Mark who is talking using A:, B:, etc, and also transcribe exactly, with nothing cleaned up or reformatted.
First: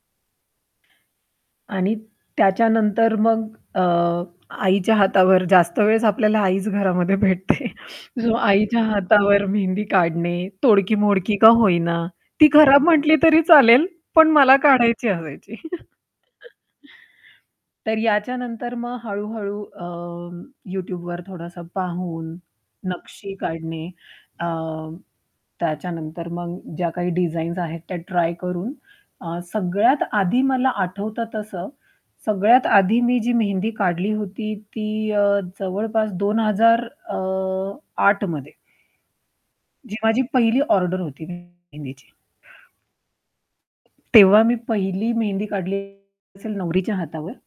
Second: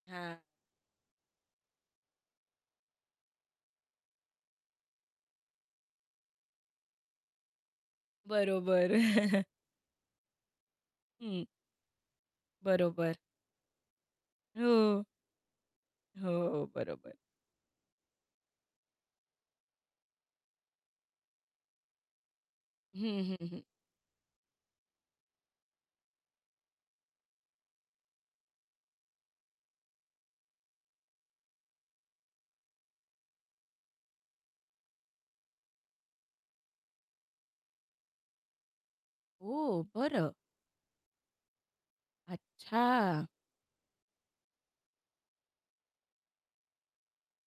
A: हां.
B: आणि त्याच्यानंतर मग अ, आईच्या हातावर जास्त वेळेस आपल्याला आईच घरामध्ये भेटते. जो आईच्या
A: बरोबर.
B: हातावर मेहंदी काढणे, तोडकी मोडकी
A: हं.
B: का होईना, ती खराब
A: बरोबर.
B: म्हंटली तरी चालेल, पण मला
A: हो.
B: काढायची असायची.
A: हो, बरोबर.
B: तर याच्यानंतर मग हळू-हळू अं, YouTubeवर थोडंस पाहून
A: हं,
B: नक्षी
A: हं, हं.
B: काढणे अ, त्याच्यानंतर मग ज्या काही डिझाईन्स आहेत, त्या ट्राय करून अ, सगळ्यात आधी मला आठवतं, तसं सगळ्यात आधी मी जी मेहंदी काढली होती ती अ, जवळपास दोन हजार अ, आठमध्ये.
A: ओह!
B: जी माझी
A: बरं.
B: पहिली ऑर्डर होती मेहंदीची.
A: अच्छा!
B: तेव्हा मी पहिली मेहंदी काढली असेल नवरीच्या हातावर.